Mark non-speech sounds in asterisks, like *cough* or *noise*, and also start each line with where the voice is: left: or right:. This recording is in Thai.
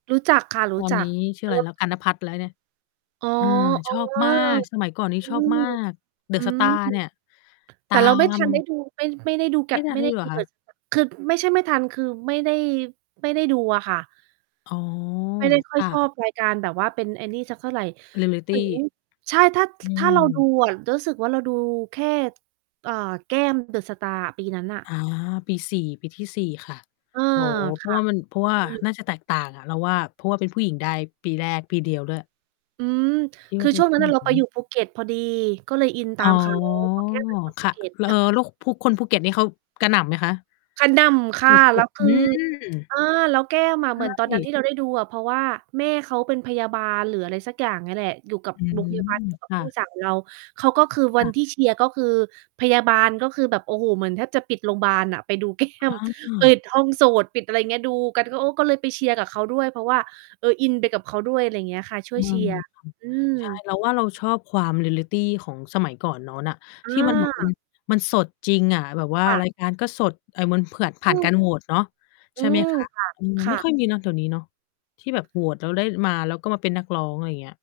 right: รู้จัก ค่ะ ร
left: ต
right: ู
left: อ
right: ้
left: น
right: จ
left: น
right: ั
left: ี
right: ก
left: ้ ชื่อไรแล้
right: *unintelligible*
left: ว กัน นภัทร แล้วเนี่ย
right: อ๋อ
left: เออ
right: เอ
left: ช
right: อ
left: อบมาก สมัยก่อนนี้
right: อื
left: ชอบ ม
right: อ
left: าก
right: อื
left: The
right: ม
left: Star เนี่ย ต
right: แต่
left: า
right: เราไม่ ทันได้
left: ม
right: ดู ไม่ ไม่ได้ดูแก
left: ไม
right: ็
left: ่
right: ด
left: ทั
right: ไ
left: น
right: ม่
left: ได้
right: ได้
left: ดูเ
right: ด
left: หร
right: ู
left: อค
right: The
left: ะ?
right: Star คือ ไม่ใช่ไม่ทัน คือไม่ได้ ไม่ได้ดูอะค่ะ
left: อ๋อ
right: ไม่ได้ค่
left: ค
right: อย
left: ่
right: ชอบ
left: ะ
right: ราย การแบบว่าเป็น ไอ้นี่สักเท่าไร เหมือน
left: Reality
right: ใช่ ถ้า
left: อื
right: ถ้าเราดู
left: ม
right: อะ รู้สึกว่า เราดูแค่ เอ่อ แก้ม The Star อะ ปีนั้นน่ะ
left: อา ปี 4 ปีที่ 4 ค่ะ
right: เออ
left: โอ้ เพ
right: ค
left: ราะ
right: ่
left: ว
right: ะ
left: ่ามัน เพราะว่า
right: อืม
left: น่าจะแตกต่างอะ เราว่า เพราะว่าเป็นผู้หญิงได้ปีแรก ปีเดียวด้วย
right: อืม
left: ที่
right: ค
left: ว่า
right: ือ
left: ได้
right: ช่วง
left: ผ
right: นั
left: ู
right: ้
left: ้
right: นน
left: ห
right: ่ะ เรา
left: ญิ
right: ไปอ
left: ง
right: ยู่ภูเก็ต พอดี ก็เลยอินต
left: อ๋
right: า
left: อ
right: ม เขา เพราะแก้มเป็นคน
left: ค
right: ภู
left: ่ะ
right: เก็ต
left: แล้ว เอ่อ
right: *chuckles*
left: แล้วภู คนภูเก็ตนี่เขากระหน่ำไหมคะ?
right: กระหน่ำค
left: ส
right: ่ะ แ
left: ุ
right: ล้
left: ด
right: ว ค
left: ๆ อื
right: ือ
left: ม
right: อา แล้วแก้มอะ
left: ใช
right: เหมือนตอนนั้น
left: ่
right: ที่เราได้ดูอะ เพราะว่า แม่เขาเป็นพยาบาลหรืออะไรสักอย่างเนี่ยแหละ อยู่กับ
left: อื
right: โร
left: ม
right: งพยาบาลเดียวกับ
left: ค่
right: พี่
left: ะ
right: สาว เรา เขาก็คือ ว
left: ค
right: ั
left: ่
right: น
left: ะ
right: ที่เชียร์ก็คือ พยาบาลก็คือแบบ โอ้โฮ เหมือนแทบจะปิดโรงบาลน่ะ ไปดู แก้
left: อ
right: ม
left: ๋
right: ปิ
left: อ
right: ดห้องโสต ปิดอะไรเงี้ย ดูกัน ก็ โอ้ ก็เลยไปเชียร์กับเขาด้วย เพราะว่า เออ อินไปกับเขาด้วย อะไรเงี้ยค่ะ ช่
left: อ
right: ว
left: ื
right: ย เช
left: ม
right: ียร์ อื
left: ใช่
right: ม
left: เราว่าเราชอบความ Reality ของสมัยก่อนโน้นน่ะ
right: อ
left: ที่ มันแบบมัน
right: า
left: มันสดจริงอะ แบบว่า
right: ค่ะ
left: ราย การก็สด เอ่อ มันเผือด ผ
right: อ
left: ่
right: ื
left: านก
right: ม
left: ารโหวตเนาะ
right: อ
left: ใ
right: ื
left: ช่ ไหม
right: ม
left: คะ?
right: ค่ะ
left: อืม
right: ค
left: ไ
right: ่
left: ม่
right: ะ
left: ค่อย มีเนาะ เดี๋ยวนี้เนาะ ที่แบบโหวตแล้วได้มา แล้วก็มาเป็นนักร้อง อะไรเงี้ย